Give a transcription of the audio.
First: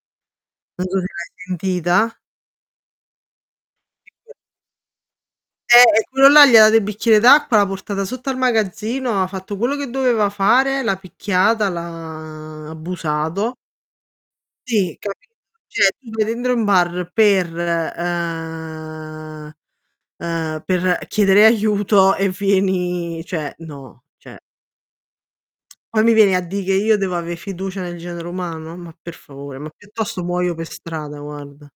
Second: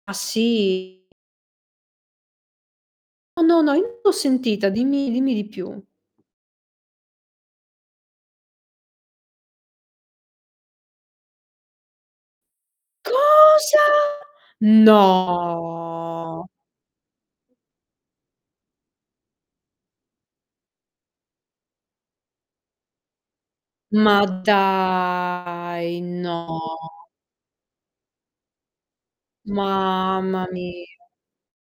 Ah, Non so sì? se l'hai sentita. Oh, no, no, io l'ho [unintelligible] sentita, dimmi dimmi di Eh, più. eh, e quello là gli ha dato il bicchiere d'acqua, l'ha portata sotto al magazzino, ha fatto quello che doveva fare, l'ha picchiata, l' ha abusato. Cosa?! Sì, capito, cioè tu sei No! dentro un bar per, ehm ehm, per chiedere aiuto e fieni cioè, no; Ma cioè dai! Poi mi vieni a di' che io No! devo ave' fiducia nel genere umano? Ma per favore, ma piuttosto Mamma muoio pe' mia! strada, guarda.